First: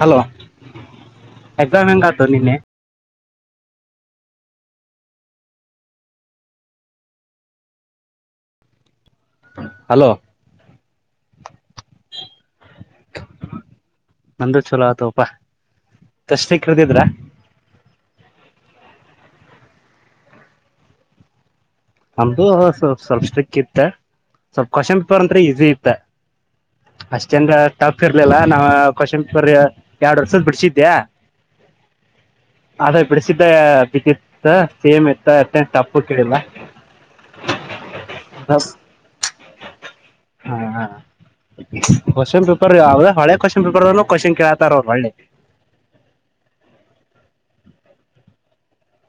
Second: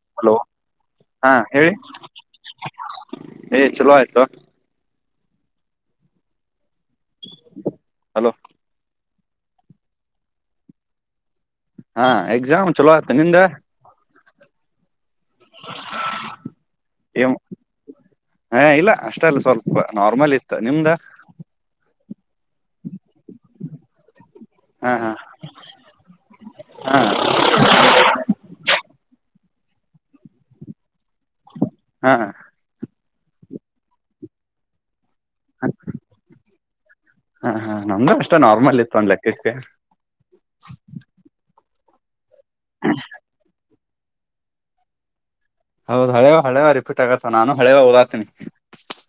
Hello ಹಾ ಹೇಳಿ exam ಹೆಂಗತ ನಿನ್ನೆ [unintelligible] ಏ ಚಲೋ ಆಯ್ತು [unintelligible] ಹಲೋ [unintelligible] ಹಲೋ [unintelligible] ಹಾ ಎಕ್ಸಾಮ್ ಚಲೋ ಆತ ನಿಂದ [unintelligible] ನಂದ ಚಲೋ ಆತ [inaudible] ಪ್ಪಾ ತಷ್ಟ ಕಳದಿದ್ರ ಏ [unintelligible] ಹಾ ಇಲ್ಲ ಅಷ್ಟ ಅಲ್ಲ ಸ್ವಲ್ಪ ನಾರ್ಮಲ್ ಇತ್ತು ನಿಮ್ದ [unintelligible] ನಮ್ದು ಸ್ ಸ್ವಲ್ಪ ಸ್ಟ್ರಿಕ್ ಇತ್ತ ಸ್ವಲ್ಪ್ ಹಾ ಹಾ ಕ್ವಶಂಪಿಪರ್ ಅಂದ್ರೆ ಈಸಿ ಇತ್ತ ಹಾ ಅಷ್ಟಂದ ಟಫ್ ಇರ್ಲಿಲ್ಲ ನಾ್ ಕ್ವಶಂಪ ಬರ್ ಎರಡ್ ವರ್ಷದ ಬಿಡ್ಸಿದ್ದೆ [unintelligible] ಹಾ [unintelligible] ಬಿಡಿಸಿದ್ದ ವಿದಿತ್ ಸೇಮ್ ಇ [unintelligible] ತ್ತ ತಪ್ಪು ಕಡಿಿಲ್ಲ [unintelligible] ಹಾ ಹಾ ನಮ್ದು ಅಷ್ಟ ನಾರ್ಮಲ್ ಇತ್ತು ಒಂದ್ ಲೆಕ್ಕಕ್ಕೆ [inaudible] ಕ್ವ್ನ್ ಪೇಪರ್ ಯಾವದ ಹಳ ಕ್ವ್ನ್ ಪೇರ್ ಅಲ್ಲ [unintelligible] ಆಕೋಶನ್ ಕೇೇಳಾತಾರ ಅವ್ರು ಒಳ್ಳೆ [inaudible] ಹೌದು ಹಳೆವ ಹಳೆವ ರಿಫೀಟ್ ಆಗತ್ತ ನಾನು ಹಳೆವ ಓದಾತೀನಿ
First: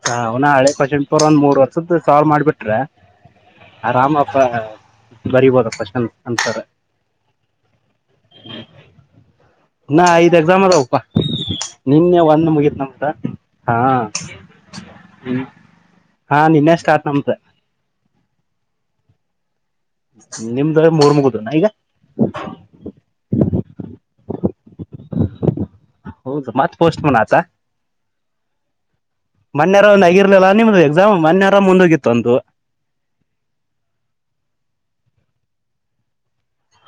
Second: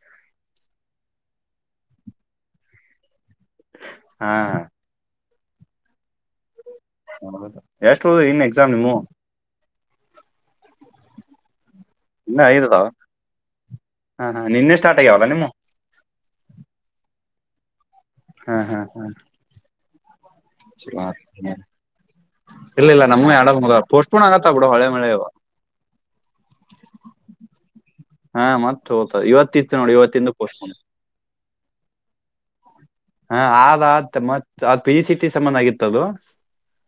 ಹ ಅವನ ಹಳೆ ಕಸೆಂಟ್ಪುರ್ ಒಂದ್ ಮೂರ್ ವರ್ಷದ್ದ ಸಾಳ್ ಮಾಡ್ಬಿಟ್ರೆ ಹಾ ರಾಮಪ್ಪ [unintelligible] ಬರಿಬೋದ ಕ್ವಶನ್ ಅನ್ಸರ್ [unintelligible] ಹೌ ಎಷ್ಟ ಹೋ ಇನ್ ಎಕ್ಸಾಮ್ ನಿಮ್ಮ [inaudible] ಹ್ಮ [inaudible] ನಿನ್ನೆ ಒಂದ ಮುಗತ್ ನಮ್ದು ಹಾ ಹಾ ನಿನ್ನೆ ಸ್ಟಾರ್ಟ್ ಆಗ್ಯಾವಲ್ಲ ಹ್ಮ ನಿಮ್ಮು ಹಾ ನಿನ್ನೆ ಸ್ಟಾರ್ಟ್. ನಮ್ದ ಹ್ಮ್ ಹಾ ಹ್ಮ್ ನಿಮ್ದ ಮೂರ್ ಮುಗುದು ಈಗ ಇಲ್ಲ ಇಲ್ಲ ನಮ್ಮ ಎರಡ ಮುಗ್ಧವ. ಓಪನ್ ಆಗತಾವ ಬಿಡ ಇವ ಹೊಳ್ಳಿಮಳ್ಳಿ ಇವ. ಹೌದು ಮತ್ ಪೋಸ್ಟ್ ಪೋನ್ ಆತ ಹಾ ಮತ್ ಹೋತ ಇವತ್ತಿತ್ತು ಮೊನ್ನೆ ಆರ ನೋಡಿ ಒಂದ ಇವತ್ತಿಂದ ಆಗಿರ್ಲಲ್ಲ ಪೋಸ್ಟ್ಪೋನ್ ನಿಮ್ದ ಎಕ್ಸಾಮ್ ಮೊನ್ನೆ ಆತ ಅದ ಮುಂದೋಗಿತ್ತು ಒಂದು ಹಾ ಆದ ಮತ್ ಆ ಪಿ ಜಿ ಸಿಟಿ ಸಮಂದ ಆಗಿತ್ತದು.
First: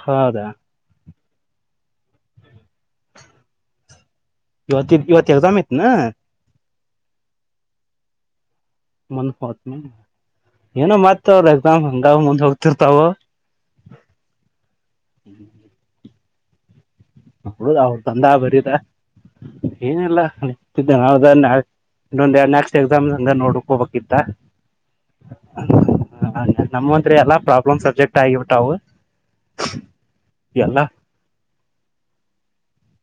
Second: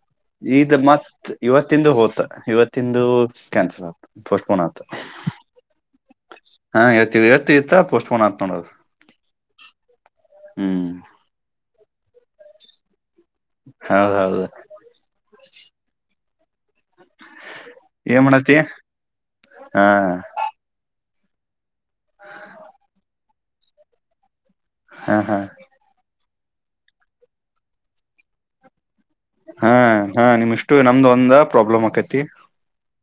ಹೌದಾ ಈದ ಮತ ಇವತ್ತಿಂದ ಹೋತ ಇವತ್ತಿಂದು ಕ್ಯಾನ್ಸಲ್ ಆತ. ಪೋಸ್ಟ್ಪೋನ್ ಆತ ಇವತ್ತ ಇತ್ತ ಇವತ್ತ ಎಕ್ಸಾಮ್ ಇತ್ತ ಏನ. ಹಾ ಇತ್ತ ಇವತ್ತ ಇತ್ತ ಪೋಸ್ಟ ಪೊನ್ ಆತ್ ನೋಡ ಅದ. ಒನ್ಫೋತ್ ಮ [inaudible] ಏನೋ ಮತ್ತ ಅವ್ರ. ನಾವ ಹಂಗ ಮುಂದ್ ಹೋಗ್ತಿರ್ತಾವ. ಹೌದೌದು ಹ್ಮ್ ಹೌದ ಅವ್ರ ಏನ್ ತಂದ ಮಾಡತಿ ಬರೀದ ಹಾ ಏನಲ್ಲತಿದ್ದೇ. [unintelligible] ಇನ್ನೊಂದ ಎರಡ್ ಲಕ್ಸ್ ಎಕ್ಸಾಮ್. ಹಂಗ ನೋಡ್ಕೋಬೇಕತ್ತ. ಹಾ ಹಾ ಹ ನಮ್ಮಂದ್ರ ಎಲ್ಲ ಪ್ರಾಬ್ಲಮ್ ಸಬ್ಜೆಕ್ಟ್ ಆಗಿಬಿಟ್ಟಾವು. ಹಾ ಹಾ ನಿಮ್ ಇಷ್ಟು ಎಲ್ಲಾ ನಮ್ದು ಒಂದ ಪ್ರಾಬ್ಲಮ್ ಆಕೈತಿ.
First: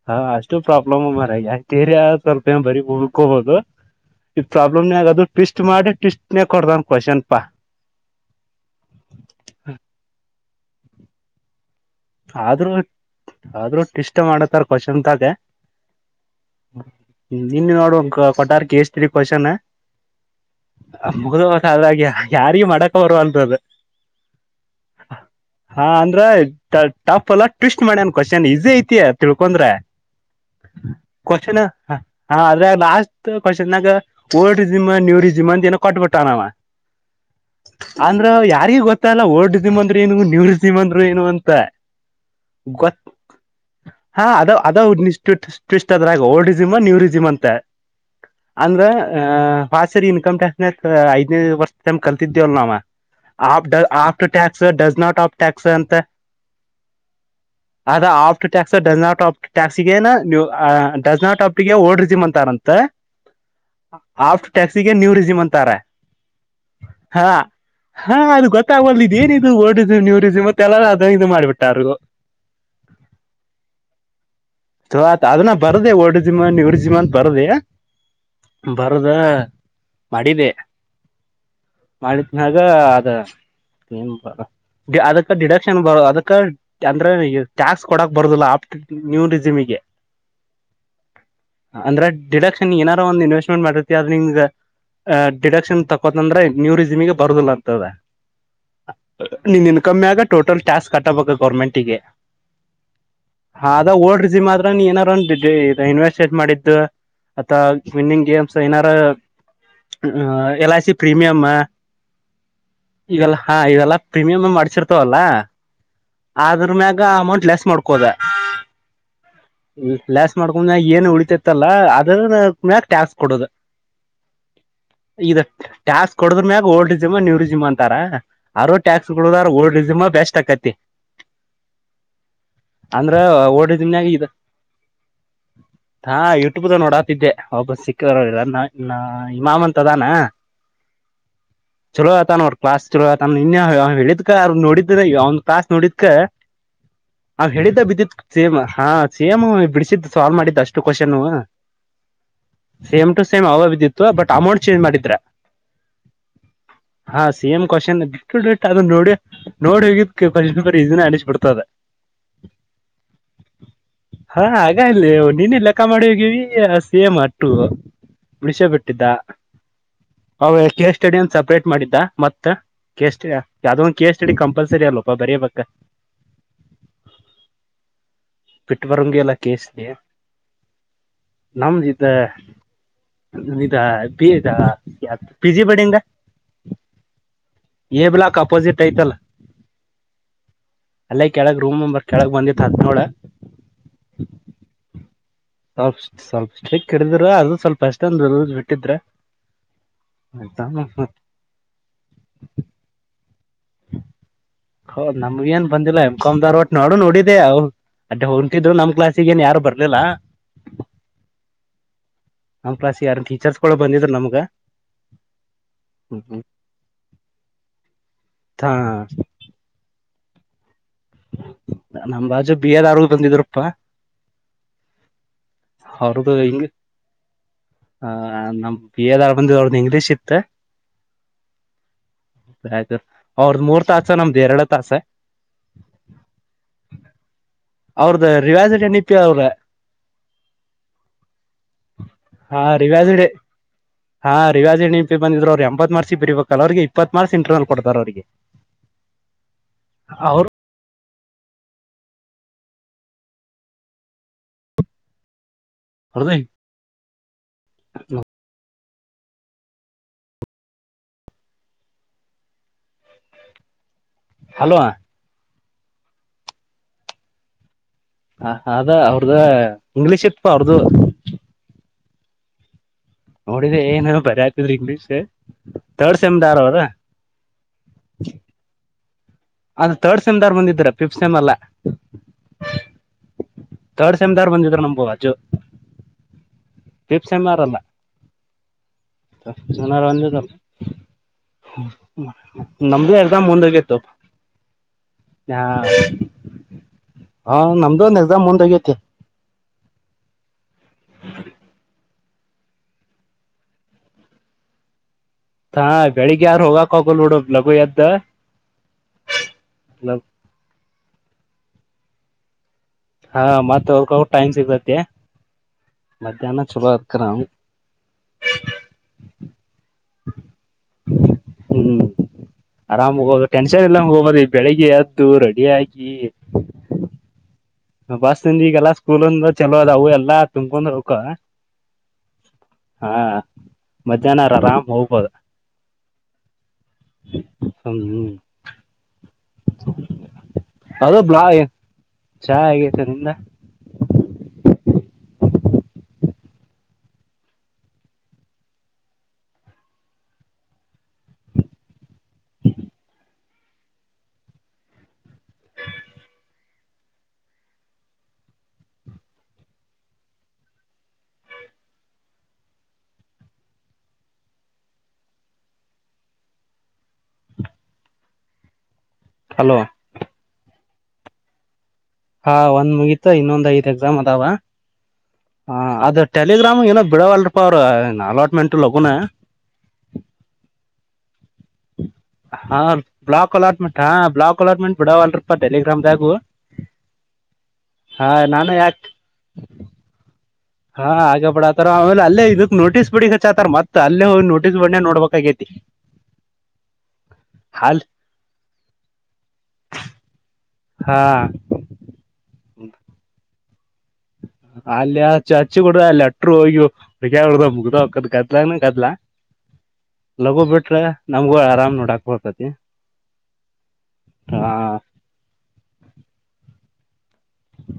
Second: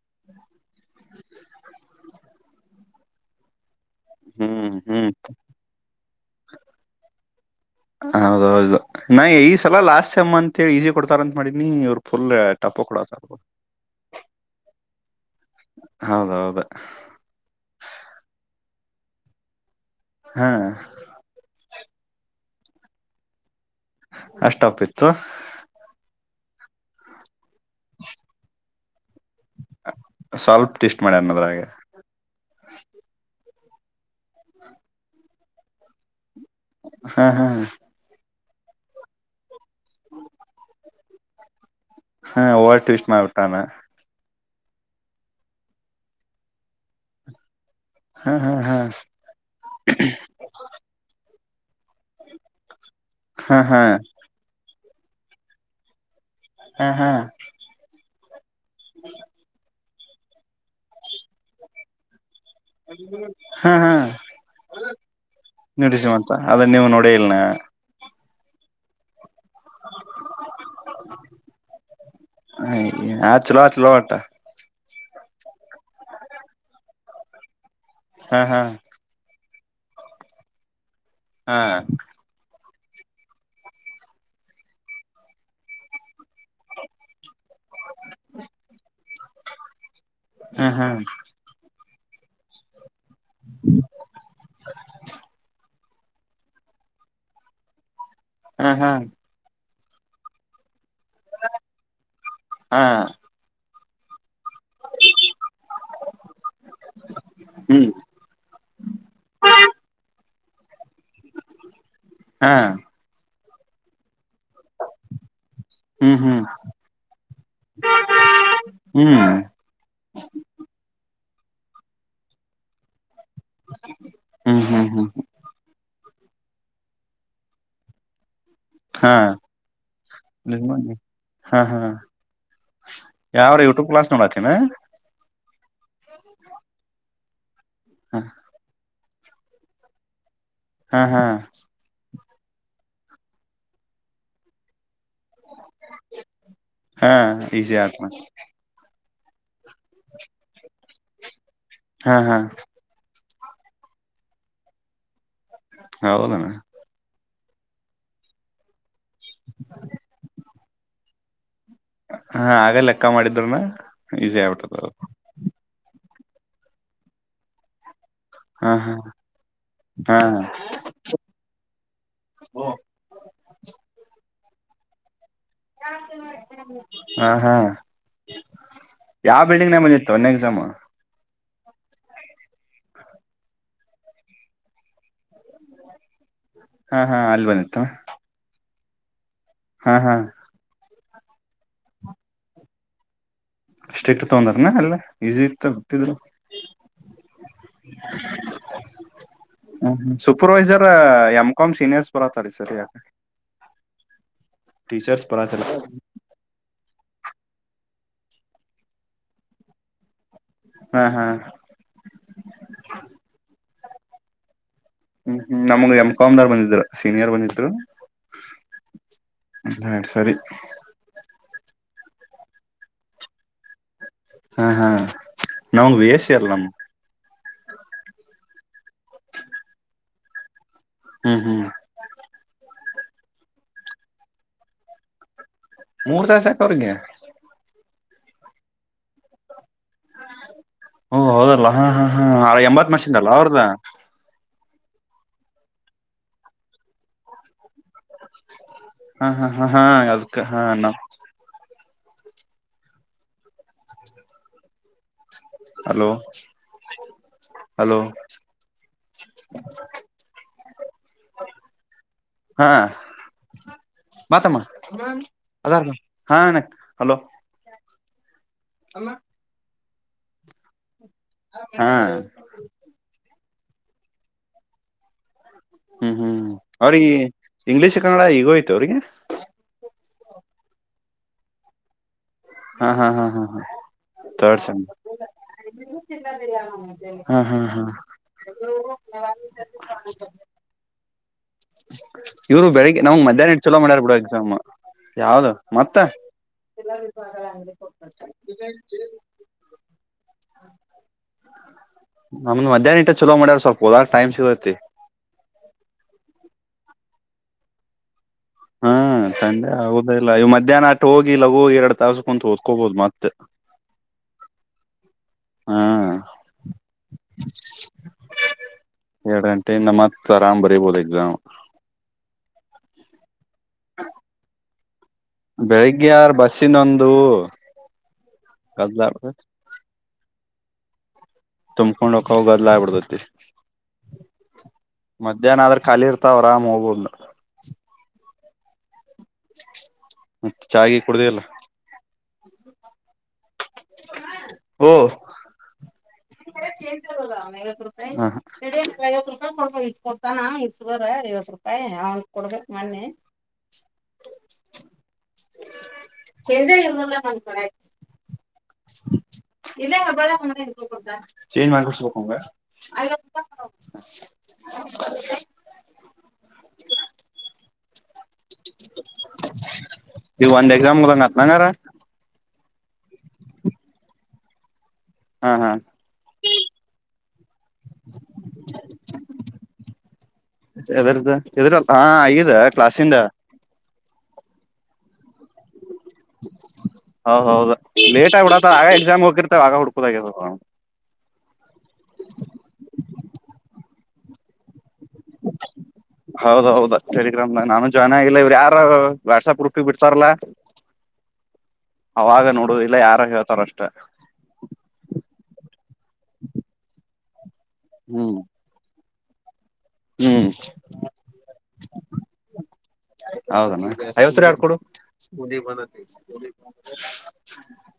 ಹಾ ಅಷ್ಟು ಪ್ರಾಬ್ಲಮ್ ಮಾರಾಯ [inaudible] ಸ್ವಲ್ಪ ಏನ ಬರೀ ಉಳ್ಕಬಹುದು ಈ ಹ್ಮ್ ಹ್ಮ್ ಪ್ರಾಬ್ಲಮ್ನಗದು ಟ್ವಿಸ್ಟ್ ಮಾಡಿ ಟ್ವಿಸ್ಟ್ ಇನ ಕೊಡ್ದನ್ ಕ್ವೆಷನ್ ಪಾ. ಹೌದೌದು ನಾ ಈ ಸಲ ಲಾಸ್ಟ್ ಸೇಮ್ ಅಂತ ಈಸಿ ಕೊಡ್ತಾರ ಅಂತ ಮಾಡಿನಿ ಇವ್ರ ಆದ್ರೂ ಆದ್ರೂ ಟ್ವಿಸ್ಟ್ ಮಾಡತ್ತಾರ ಕ್ವಶಂತಾಗೆ ಹೌದೌದು ನಿನ್ನ ನೋಡುವ ಕೊಠಾರಕ್ಕೆ ಎಷ್ಟ. ಥ್ರೀ ಕ್ವೆಶ್ಚನ್ ಹಾ ಅಮ್ಮಕದ [inaudible] ಅಾಗಿ ಯಾರಿಗ ಮಾಡಕ ಬರುವಂತದ್ದ ಅಷ್ಟ ಒಪ್ಪಿತ್ತು ಟಪ್ ಎಲ್ಲ ಟ್ವಿಸ್ಟ್ ಮಾಡ್ಯನ್ ಕ್ವಶ್ನ್ ಈಸಿ ಐತಿ ತಿಳ್ಕೊಂಡ್ರೆ ಸ್ವಲ್ಪ ಟ್ವಿಸ್ಟ್ ಮಾಡ್ಯಾನ ಕೋಸ್ಟಿನ್ ಅದ್ರಾಗ ಹ ಆದ್ರೆ ಲಾಸ್ಟ್ ಪನಾಗ ಓಲ್ಡ್ ರರಿಿಮ್ ನೀವ ರಿಜಿಮ್ ಅಂತ ಏನೋ ಕೊಟ್ಬಿಟ್ಟ ನಾವ ಹಾ ಹಾ ಯಾರಿಗೆ ಗೊತ್ತಲ್ಲ ಓಲ್ ಮಂದ ಏ ನೀವ ಸಿ [unintelligible] ಏನುಂತ [unintelligible] ಪ್ರ [unintelligible] ಹಾ ಓವರ್ ಟ್ವಿಸ್ ಮಾಡಿಬಿಟ್ಯಾನ ಅದ [inaudible] ಅದ್ರಾಗ ಟ್ವೆಸ್ಟ್ ಒಡೆದೆಮ್ ನೀರುಡೆಮ್ ಅಂತ ಹಾ ಹಾ ಅಂದ್ರ ಹಾ ಪಾಸರಿ ಇನ್ಕಮ್ ಟ್ಯಾಕ್ಸ್ ನಾ ಅಷ್ಟು ಐ ವರ್ಷ ತಮ್ ಕಲ್ತಿದ್ದೇವಲ್ ನಾವ ಹಾ ಹಾ after success not of tax ಅಂತ ಹಾ ಹಾ ಟು ಟಸ್ ಡಸ್ ನಾಟ್ [unintelligible] ಟಾಸ್ಕ್ ಸಿಗ ನಾ [unintelligible] ಹಾ does not a talk word resume [unintelligible] ಹಾ ಹಾ ಆಫ್ಟರ್ ಟ್ಯಾಕ್ಸಿಗೆ [unintelligible] ನ್ಯೂ ರಿಸಿಮ್ ಅಂತಾರ ನಿಡಿಸಿ ಮಾಂತ ಅದ ನೀವು ನೋಡಿ ಹಾ ಇಲ್ನ ಹಾ ಅದು ಗೊತ್ತಾಗಲ್ಲದ ಇದ ಏನಿದ ರ್ಡಿಸಮ್ ನೀವರಿಸಮ್ ಮತ್ತೆಲ್ಲ ಆ ಚಲ ಆ ಚಲೋ ಆಟ ಥೋ ಐತಾ ಅದನ್ನ ಬರ್ದೆ ಒಡ್ ಜಿಮಾನ್ ಇವ್ರ ಜಿಮಾನ್ ಬರ್ದೆ ಹಾ ಹಾ ಬರದ್ಯಾ ಮಾಡಿದೆ ಹಾ ಯೇ ಅದ ಏ ಬ ಅದಕ್ಕೆ ಡಿಡಕ್ಷನ್ ಬರ ಅದಕ್ ಕರೆಕ್ಟ್ ಅಂದ್ರೆ ಟ್ಯಾಕ್ಸ್ ಕೊಡಕ್ ಬರದಿಲ್ಲ [unintelligible] [unintelligible] ಜಿಮಿಗೆ ಹಾ ಹಾ ಅಂದ್ರೆ ಡಿಡಕ್ಷನ್ ಏನ ನಾವು ಒಂದು ಇನ್ವೆಸ್ಟ್ಮೆಂಟ್ ಮಾಡಿರ್ತೀಯ ಅದ ನಿಂಗ ಡಿಟೇಕ್ಷನ್ ತೆಗೊ ಹತಂದ್ರೆ ನೀೂ ರರಿಸಮಿಗೆ ಬರದಿಲ್ಲ ಅಂತದ ಹಾ ಹಾ [unintelligible] ನೀನ್ನ ಕಮ್ಮ ಆಸ್ ಟೋಟಲ್ ಟಕ್ಸ ಕಟ್ ಆಗ್ಬೇಕು ಗೌರ್ಮೆಂಟಿಗೆ ಹಾ ಅ [unintelligible] [inaudible] ನೀ ಏನಾರ ಒ ಇನ್ವೆಸ್ಟ್ಟ ಮಾಡಿದ್ದು ಅಥವಾ ಹ್ಮ್ ವಿನ್ನಿಂಗ್ ಗೇಮ್ಸ್ ಏನಾರ ಹ ಎಲ್ ಆಐ ಸಿ ಪ್ರೀಮಿಯಮ್ಮ ಹಾ ಈಗಲ್ಲ ಹಾ ಇದೆಲ್ಲ ಪ್ರೀಮಿಯಂ ಮಾಡ್ಸಿರ್ತವಲ್ಲ ಹ್ಮ್ ಹ್ಮ್ ಆದ್ರ ಮ್ಯಾಗ ಅಮೌಂಟ್ ಲೆಸ್ ಮಾಡ್ಕೋದ ಹ್ಮ್ ಲಲ್ಯಾಸ್ ಮಾಡ್ಕೊಂಡ ಏನ್ ಉಳಿತತ್ತಲ್ಲ ಅದ್ರ ಮ ಟಾಸ್ಕ ಕೊಡುದು ಹ್ಮ್ ಹ್ಮ್ ಹ್ಮ್ ಇದು ಟಾಸ್ಕ ಕೊಡದ್ರ ಮ್ಯಾಗ ಓಲ್ಡ್ ಜಿಮಾ ನೀವರು ಜಿಮಾ ಅಂತಾರ ಯರು ಹಾ ಟ್ಯಾಕ್ಸ್ಗಳುದ ಓಲ್ಡಿಸಮ್ ಬೆಸ್ಟ್ ಆಕತಿ ಹಾ ಹಾ ಅಂದ್ರೆ ಯಾವ್ರ ಓಲ್ಡಿಸ್ ಯೂಟ್ಯೂಬ್ ಕ್ಲಾಸ್ ನೋಡ್ತೇನಾ ಹಾ ಯೂಟ್ಯೂಬ ನೋಡಾತಿದ್ದೆ ಒಬ್ಬ ಸಿಕ್ಕರೋ ಇಿಲ್ಲಾ ನಾ ಹಿಮಾಮಂತದನ ಹಾ ಹಾ ತ ಅವ್ರ ಕ್ಲಾಸ್ ಶುರು ಆಯ್ತಾನಾ ನಿನ್ನೆ ಹೇಳಿದ್ ನೋಡಿ [unintelligible] ಈ ಅವನ್ ತಾಸ್ ನೋಡಿದ್ಕ ಹಾ ಅವ್ ಈಸಿ ಹೇಳಿದ ಆತ್ಮ ಬಿದ್ದಿತ್ ಹಾ ಸಿಎಮ ಬಿಡಿಸಿದ್ ಸಾಲ್ವ್ ಮಾಡಿದ್ದ್ ಅಷ್ಟು ಕ್ವಶನ್ ಹಾ ಹಾ ಸೇಮ್ ಟು ಸೇಮ್ ಅವ ಬಿದ್ದಿತ್ತು ಬಟ್ ಅಮೌಂಟ್ ಚೇಂಜ್ ಮಾಡಿದ್ರೆ ಹೌದಣ ಹಾ ಸೇಮ ಕ್ವೆಷನ್ ಡೆಟ್ ಒ ಡೆಟ್ ಅದು ನೋಡಿ ನೋಡಿ ಹೋಗಿದರ್ ಇದಿನ ಅಡಿಸಿಸಿಬ ಬಿಡ್ತದ ಹಾ ಹಾಗಗ ಲೆಕ್ಕ ಮಾಡಿದ ಅ ಈಸಿ ಆಗ್ಬಿಟ್ಟದ ಅದು ಚಕ್ಕ ಮಾಡಿ ಹೋಗಿವವಿ ಸೇಮ್ ಅಟ್ಟು ಮುಳಿಸಿ ಹಾ ಹಾ ಬಿಟ್ಟಿದ್ದ ಹಾ ಅವ ಕೇಸ್ ಸ್ಟೆಡಿ ಅ ಸಪ್ರೇಟ್ ಮಾಡಿದ್ದ ಮತ್ತ ಕೆಸ್ ಯಾವದೊ ಒಂದು ಕೆಸ್ ಸ್ಟೆಡಿ ಕಂಪ್ ಅಧ್ಸರಿ ಅಲ್ಲಪ್ಪ ಬರ ಬ ಹಾ ಹಾ ಬಿಟ್ಟು ಬರಂಗೆ ಇಲ್ಲ ಯಾವ ಕೇಸ್ ಬಿಲ್ಡಿಂಗ್ ನ ಮಂದ ಇತ್ತು ಎಕ್ಸಾಮು ನಮ್ದ ಇದ ಇದ ಇದ ಪಿ ಜಿ ಬಡಿಂದ ಹಾ ಹಾ ಅಲ್ಲಿ ಬಂದಿತ್ತು ತೈತಲ ಹಾ ಹಾ ಅಲ್ಲೇ ಕೆಳಗ್ ರೂಮ್ಂಬರ್ ಕೆಳಗ್ ಬಂದಿ ತಂತೋಳ ಸ್ಟ್ರಿಕ್ಟ್ ತೊಂದ್ರನ ಅಲ್ಲ ಈಸಿ ಇತ್ತ ಸ್ವಲ್ಪ ಬಿಟ್ಟಿದ್ರು ಸ್ವಲ್ಪ ಸ್ಟ್ರಿಕ್ಟ್ ಹಿಡಿದರೂ ಅದು ಸ್ವಲ್ಪ ಅಷ್ಟೊಂದು ಲೂಸ್ ಬಿಟ್ಟಿದ್ರೆ ಹ್ಮ್ ಹ್ಮ್ ಸೂಪರ್ವೈಸರ್ ಎಮ್ ಕಾಮ್ ಸೀನಿಯರ್ಸ್ ಬರತ್ತಾರೀ ಸರ್ ಯಾಕ ಹೌ ಟೀಚರ್ಸ್ ನಮ್ಗೆ ಬರತ್ತಲ್ಲ ಏನ್ ಬಂದಿಲ್ಲ ಎಮ್ ಕಾಮ್ ಒಟ್ ನಡು ನೋಡಿ ಅ ಅದೇ ಹೊಂಟಿದು ನಮ್ ಕ್ಲಾಾಸಗ ಏನ್ ಯಾರು ಬರ್ಲಿಲ್ಲ ಹಾ ಹಾ ನಮ್ಮ ಕ್ಲಸ್ ಯಾರು ಟೀಚರ್ಸ್ ಕಕ್ಕಳ ಬಂದಿದ್ರ ನಮ್ಗ ಹ್ಮ್್ಮ ನಮಗ ಎಮ್ ಕಾಮ ದಾರ್ ಬಂದಿದ್ರ ಸೀನಿಯರ್ ಬಂದಿದರು ಹಾ ಹಾ ನಡ್ಸರಿ ನಮ್ ಬಾಜು ಬಿಎ ದಾರು ಬಂದಿದ್ರಪ್ಪಾ ಹಾ ಹಾ. ನಮಗ್ ವೇಷ ಇರಲಮ್ಮ್. ಹ ನಮ ಪೇಲ್ ಆಗಿ ಬಂದಿದ್ ಅವರದ ಇಂಗ್ಲೀಷ್ ಇತ್ತ. ಹ್ಮ್ ಹ್ಮ್ ಆಯ್ತು ಅವ್ರದ ಮೂರ್ ತಾಸ ನಮ್ದು ಎರಡು ತಾಸ. ಮೂರ್ ತಾಸ ಯಾಕ ಅವ್ರಿಗೆ. ಅವ್ರ್ದ ರಿವಾಜಟ್ ಎನಿ ಪಿ ಅವ್ರ. ಓ ಹೌದಲ್ಲ ಹಾ ಹಾ ಹಾ ಎಂಬತ್ ಮಷಿಂದಲ್ಲ ಅವ್ರದ್ದ. ವಾಜ ಬಂದ್ರು ಅವರು ಎಂಬತ್ ಮಾಡಸಿ ಬರ್ಬೇಕಲ್ಲ ಅವರಿಗೆ ಇಪ್ಪತ್ ಮಾರ್ಸ್ ಇಂಟರ್ನಲ್. ಕೊಡ್ತಾರ ಅವ್ರಿಗೆ ಹಾ ಹಾ ಹ ಹಾ ಅದಕ ಅವ್ರ ಹಾ ನ. ಹಲೋ ಅವ್ರದ ಹಲೋ. ಹಾಂ. ಬಾ ತಮ್ಮ. ಹಲೋ ಅದಾನ ಬಾ ಹಾ ಅಣ್ಣಾ ಹಲೋ. ಹ ಅದ ಅವ್ರದ್ದ. ಇಂಗ್ಲೀಷ್ ಇತ್ತಪ್ಪ ಅವ್ರದು. ಹಾ. ನೋಡಿದ್ರ ಏನೇನೋ ಬರ್ಯತಿದ್ರ ಇಂಗ್ಲೀಷ್. ಹ್ಮ್ ತರ್ಡ್ ಹ್ಮ್ ಸೆಮ್ದಾರ್ ಅವ್ರ ಅವ್ರೀ ಇಂಗ್ಲೀಷ್ ಕನ್ನಡ ಈಗ್ಲೂ ಐತಿ ಅವ್ರಿಗೆ. ಅದ ತರ್ಡ್ ಸೆಮ್ ದಾರ್ ಬಂದಿದ್ದೀರಾ ಫಿಫತ್ ಸೆಮ್ ಅಲ್ಲಾ. ಹಾ ಹಾ ಹಾ ಹಾ ಹಾ ಥರ್ಡ್ ಸೆಮ್ಟಾರ್ ತರ್ಡ್ ಬಂದಿದರು ಸೆಮ್ ನಮ ಬಾಜು ಫಿಫತ್ ಹಾ ಸೆಮಾರ್ ಹಾ ಹಾ ಅಲ್ಲನಂದಿದ. ಇವ್ರು ಬೆಳಿಗ್ಗೆ ನಮ್ದು ನಮ್ಗ್ ಎಕ್ಸಾಮ್ ಮಧ್ಯಾಹ್ನ ಇಟ್ ಮುಂದ ಚಲೋ ಹೋಗಿದ್ದು. ಮಾಡ್ಯಾರ ಬಿಡ ಎಕ್ಸಾಮ್ ಯಾವ್ದ ಮತ್ತೆ. ಹ ನಮ್ದು ಒಂದ್ ಎಕ್ಸಾಮ್ ಮುಂದೋಗೈತಿ ನಮ್ದ್ ಮಧ್ಯಾಹ್ನ ಇಟ್ಟ ಚಲೋ ಮಾಡ್ಯವ ಸ್ವಲ್ಪ ಹೋದಾಗ ಟೈಮ್ ಸಿಗ್ತೈತಿ. ಹಾ ಬೆಳಿಗ್ಗೆ ಯಾರು ಹೋಗಾಕೂ ಆಗುಲ್ಲ ಬಿಡ ಲಘು ಎದ್ದ. ಹಾ ತಂಡ್ಯಗಾಗುದು ಇಲ್ಲ ಇವ ಮಧ್ಯಾಹ್ನ ಅಟ್ಟ ಹೋಗಿ ಇಲ್ಲ ಹೋಗಿ ಎರಡ್ ತಾಸ ಕುಂತ ಓದ ಹಕೋಬೋದು ಮತ್ತೆ ಹಾ ಮತ್ ಹೋಗಕ ಟೈಮ್ ಸಿಗ್ತತಿ ಹ ಮಧ್ಯಾಹ್ನ ಚಲೋ ಅತ್ಕರ ಎರಡ್ ಗಂಟೆಯಿಂದ ಮತ್ತ ಆರಾಮ್ ಬರಿಬೋಧ ಎಕ್ಸಾಮ್. ಹ್ಮ್ [unintelligible] ಟೆನ್ಷನ್ ಇಲ್ಲಾಂಗ ಹೋಗದ ಇದ ಬೆಳಿಗ್ಗೆ ಎದ್ದು ರೆಡಿ ಬೆಳಿಗ್ಗೆ ಆಗಿ. ಯಾರ ಬಸ್ಸಿನೊಂದು ಬಸ್ಂದ ಈಗಲ್ಲ ಗದ್ಲ ಸ್ಕೂಲ್ ಅಂದ ಚಲೋ ಅದ ಅವು ಎಲ್ಲ. ಎಲ್ಲ ತುಂಬಕೊಂಡ್ ಹೊಕ್ಕವ. ತುಂಬಕೊಂಡ ಹೊಕ್ಕವ್ ಗದ್ಲಾಗಿ ಬಿಡುತೈತಿ ಮಧ್ಯಾಹ್ನ ಆರಾಮ್ ಹೋಗ್ಬೋದು ಮಧ್ಯಾಹ್ನ ಆದ್ರ ಖಾಲಿ ಇರ್ತಾವ್ರಾ ಆರಾಮ್ ಹೋಗಬೋದ. ಹ್ಮ್ ಮತ್ತೆ ಚಾ ಗಿ ಅದು ಕುಡ್ದಿಲ್ಲ. ಬ್ಲಾ ಚಾ ಆಗೇತ ನಿಂದ. ಕೇ ಐವತ್ ರೂಪಾಯಿ ಐವತ್ ರೂಪಾಯಿ ಕೊಡ್ಬೇಕ ಇ ಕೊಡ್ತಾನ ಇ ಸರ್ ಐವತ್ತು ರೂಪಾಯಿ ಅವನ್ ಕೊಡ್ಬೇಕಕ್ ಮೊನ್ನೆ ಎಲ್ಲ ನ ಇದ ಬಳ ನ್ ಮಾಡಕ ಸಕಂಗ ಅಲ್ವ [inaudible] ಇವು ಒಂದೇ ಇರ ಮುಲ ನಾತನಾಂಗಾರ ಹಾ ಒಂದ್ ಮುಗೀತು ಇನ್ನೊಂದ್ ಐದ್ ಎಕ್ಸಾಮ್ ಅದಾವ ಹಾ ಹಾ ಹ ಅದ ಟೆಲಿಗ್ರಾಮ್ ಏನೋ ಬಿಡವಲ್ರಪ್ಪ ಅವ್ರ ನಲವತ್ತು ಡಃಳಝಮೀಟರ್ ಒಬ್ಬನೇ ಎದುರಲ್ಲ ಹಾ ಈಗದ ಕ್ಲಾಸಿಂದ ಅಲಾಟ್ಮೆಂಟ್ ಹಾ ಬ್ಲಾಕ್ಲಾಟ್ಮೆಂಟ್ ಬಿಡಾವಲ್ರಿ ಹೌದ ಹೌದು ಹಾ ಲೇಟ್ ಆಗ್ಬಡತ ನಾನು ಆಗ ಯಾಕ ಎಕ್ಸಾಮ್ ಹೋಗಿರ್ತವೆ ಆಗ ಹುಡ್ಕುದಾಗ ಹಾ ಆ ಬಿಡಾತಾರ ಆಮೇಲೆ ಅಲ್ಲ ಇದಕ್ ನೋಟಿಸ್ ಬೊಡಿಗಿ ಹಚ್ಚಕತ್ತಾರ ಮತ್ ತಲ್ಲೆ ನೋಟಿಸ್ ಬೋರ್ಡ್ನ್ಯಾಗ ನೋಡ್ಬೇಕಾಗೈತಿ ಹೌದ ಹೌದ ಟೆಲಿಗ್ರಾಮ್ನಾಗ ನಾನು ಅಲ್ ಜಾಯನ್ ಆಗಿಲ್ಲ ಇವ್ರು ಯಾರ ವಾಟ್ಸಪ್ ಪ್ರೂಫಿಗೆ ಬಿಡ್ತಾರಲ್ಲ ಹಾ ಅವಾಗ ನೋಡ ಇಲ್ಲ ಯಾರ ಹೇಳ್ತಾರಷ್ಟ [inaudible] ಅಲ್ಲೇ ಆ ಚು ಹಚ್ಚು ಕೊಡ ಅಲ್ಲ ಅಟ್ಟರು ಹೋಗ್ಯು ಬ ಮುಗ ಒದ ಹ್ಮ್ ಕದಲ ಕದಲಾ ಹ್ಮ್ ಲಗೋ ಬಿಟ್ರೆ ನಮ್ಗೂ ಆರಾಮ್ ನೋಡಾಕ್ ಬರ್ತತಿ [inaudible] ಹೌದಲ್ಲ ಐವತ್ತರ ಎಡ್ ಹಾ ಕೊಡು [inaudible]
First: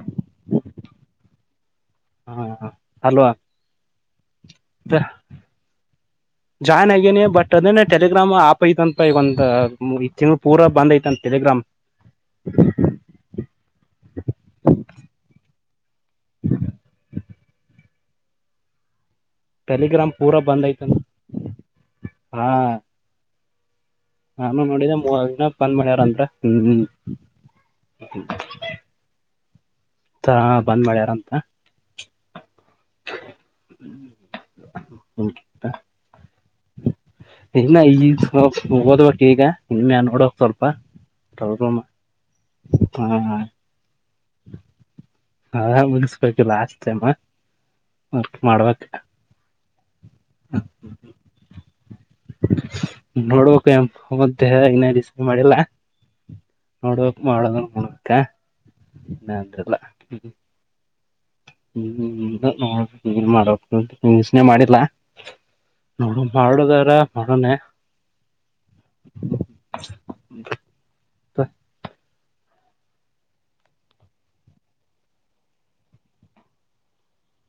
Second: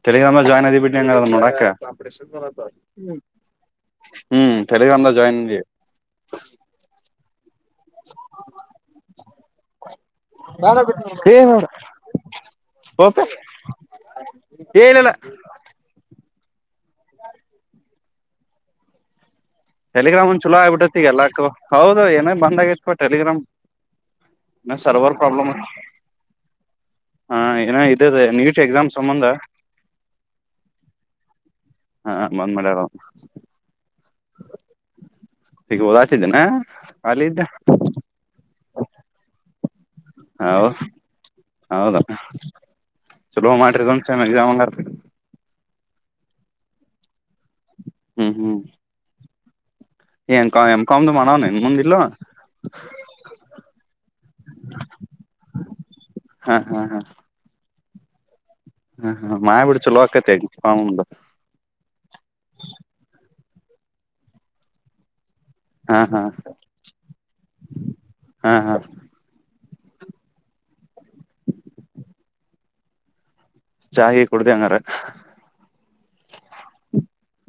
ತೆಲಗ್ರಾಮ ಜಾಯಿನ್ ಆಐ ಬಿಟ್ಟಿ ನೋಡಾಕ ಹ ಅಲ್ವಾ ಹ್ಮ ಟೆಲಿಗ್ರಾಮ್ ದಾಗ್ ಜಾಯಿನ್ ಆದಿ ಅದೇ ಟೆಲಿಗ್ರಾಮ್ ಆಪ್ ಐತಂತಪ ಒಂದ ಈ ತಿಂಗಳು ಪೂರಾ ಬಂದ್ ಐತನ್ ಏ ಟೆಲಿಗ್ರಾಮ್ [inaudible] ಓಪೆ ಏ ಇಲ್ಲಿಲ್ಲ [inaudible] ಟೆಲಿಗ್ರಾಮ್ ಪೂರಾ ಒನ್ ಚಲ ಬಂದ್ ಐತಂತ ಆಗ್ಬಿಟ್ಟತಿಗ ಎಲ್ಲಾಕ್ಕ ಹೌದು ಏನೇ ಹಾ ಬಂದ್ಗತ್ತು ಟಲಿಗ್ರಾಮ್ ನಾನು ಇ ನೋಡಿದೆ ಸರ್ವರ್ ಮೂವರ್ ಪ್ರಾಬ್ಲ್ ದಿನ ಬಂದ್ ಮಾಡ್ಯಾರಂದ್ರ ಹ್ಮ್ ಹ ಏ ಇದೆ ನೀಟ್ ಎಕ್ಸಾಮ್ ಸಂಬಂಧ ಬಂದ್ ಮಾಡ್ಯಾರ ಅಂತ ಹಾ ಬಂದ್ ಹಗ ಹೋದಾತಿದ್ದೇನಾ ಅಲ್ಲಿದ ಮುಖದ ಟೀಗ ನಿ ಮನ್ ಉಡೋಕ ಹೌ ಸರಪ್ಪ ಟೋಗೊಮ್ಮ ಹೌದ ಹಾಂ ಜಾಮತ ಹ ಮುನ್ಸ್ಬೇಕು ಅಸ್ಟ ಟೈಮ ಮ ಹ್ಮ್ ಹ್ಮ್ ಮಾಡ್ಬೇಕಕ್ ಏನ್ ಎಂ ಕಾಮ್ದು ಮಾಡವ್ನ ಇನ್ ಮುಂದ್ ಇಲ್ಲೋ ನೋಡ್ಬೇಕು ಮತ್ತೆ ಇನ್ನಿಸ ಮಾಡಿಲ್ಲ ಹಾ ನೋಡ್ಬೇಕ ಮಾಡ ನೋ ಕ ಹ್ಮ ಹ ಮಾಯಿ ಬಿಡ್ಚು ಲೋಕತ್ತ ಹ್ಮ ಮಾಡ ನಿನೆ ಮಾಡಿಲ್ಲಾ ಹಾ ನೋಡ ಹಾ ಮಾಡುದಾರ ಮಾಡಣೇ ಹಾ ಹಾ [inaudible] ಚಾ ಗಿ ಕುಡ್ದು [inaudible] ಹ್ಮ [inaudible]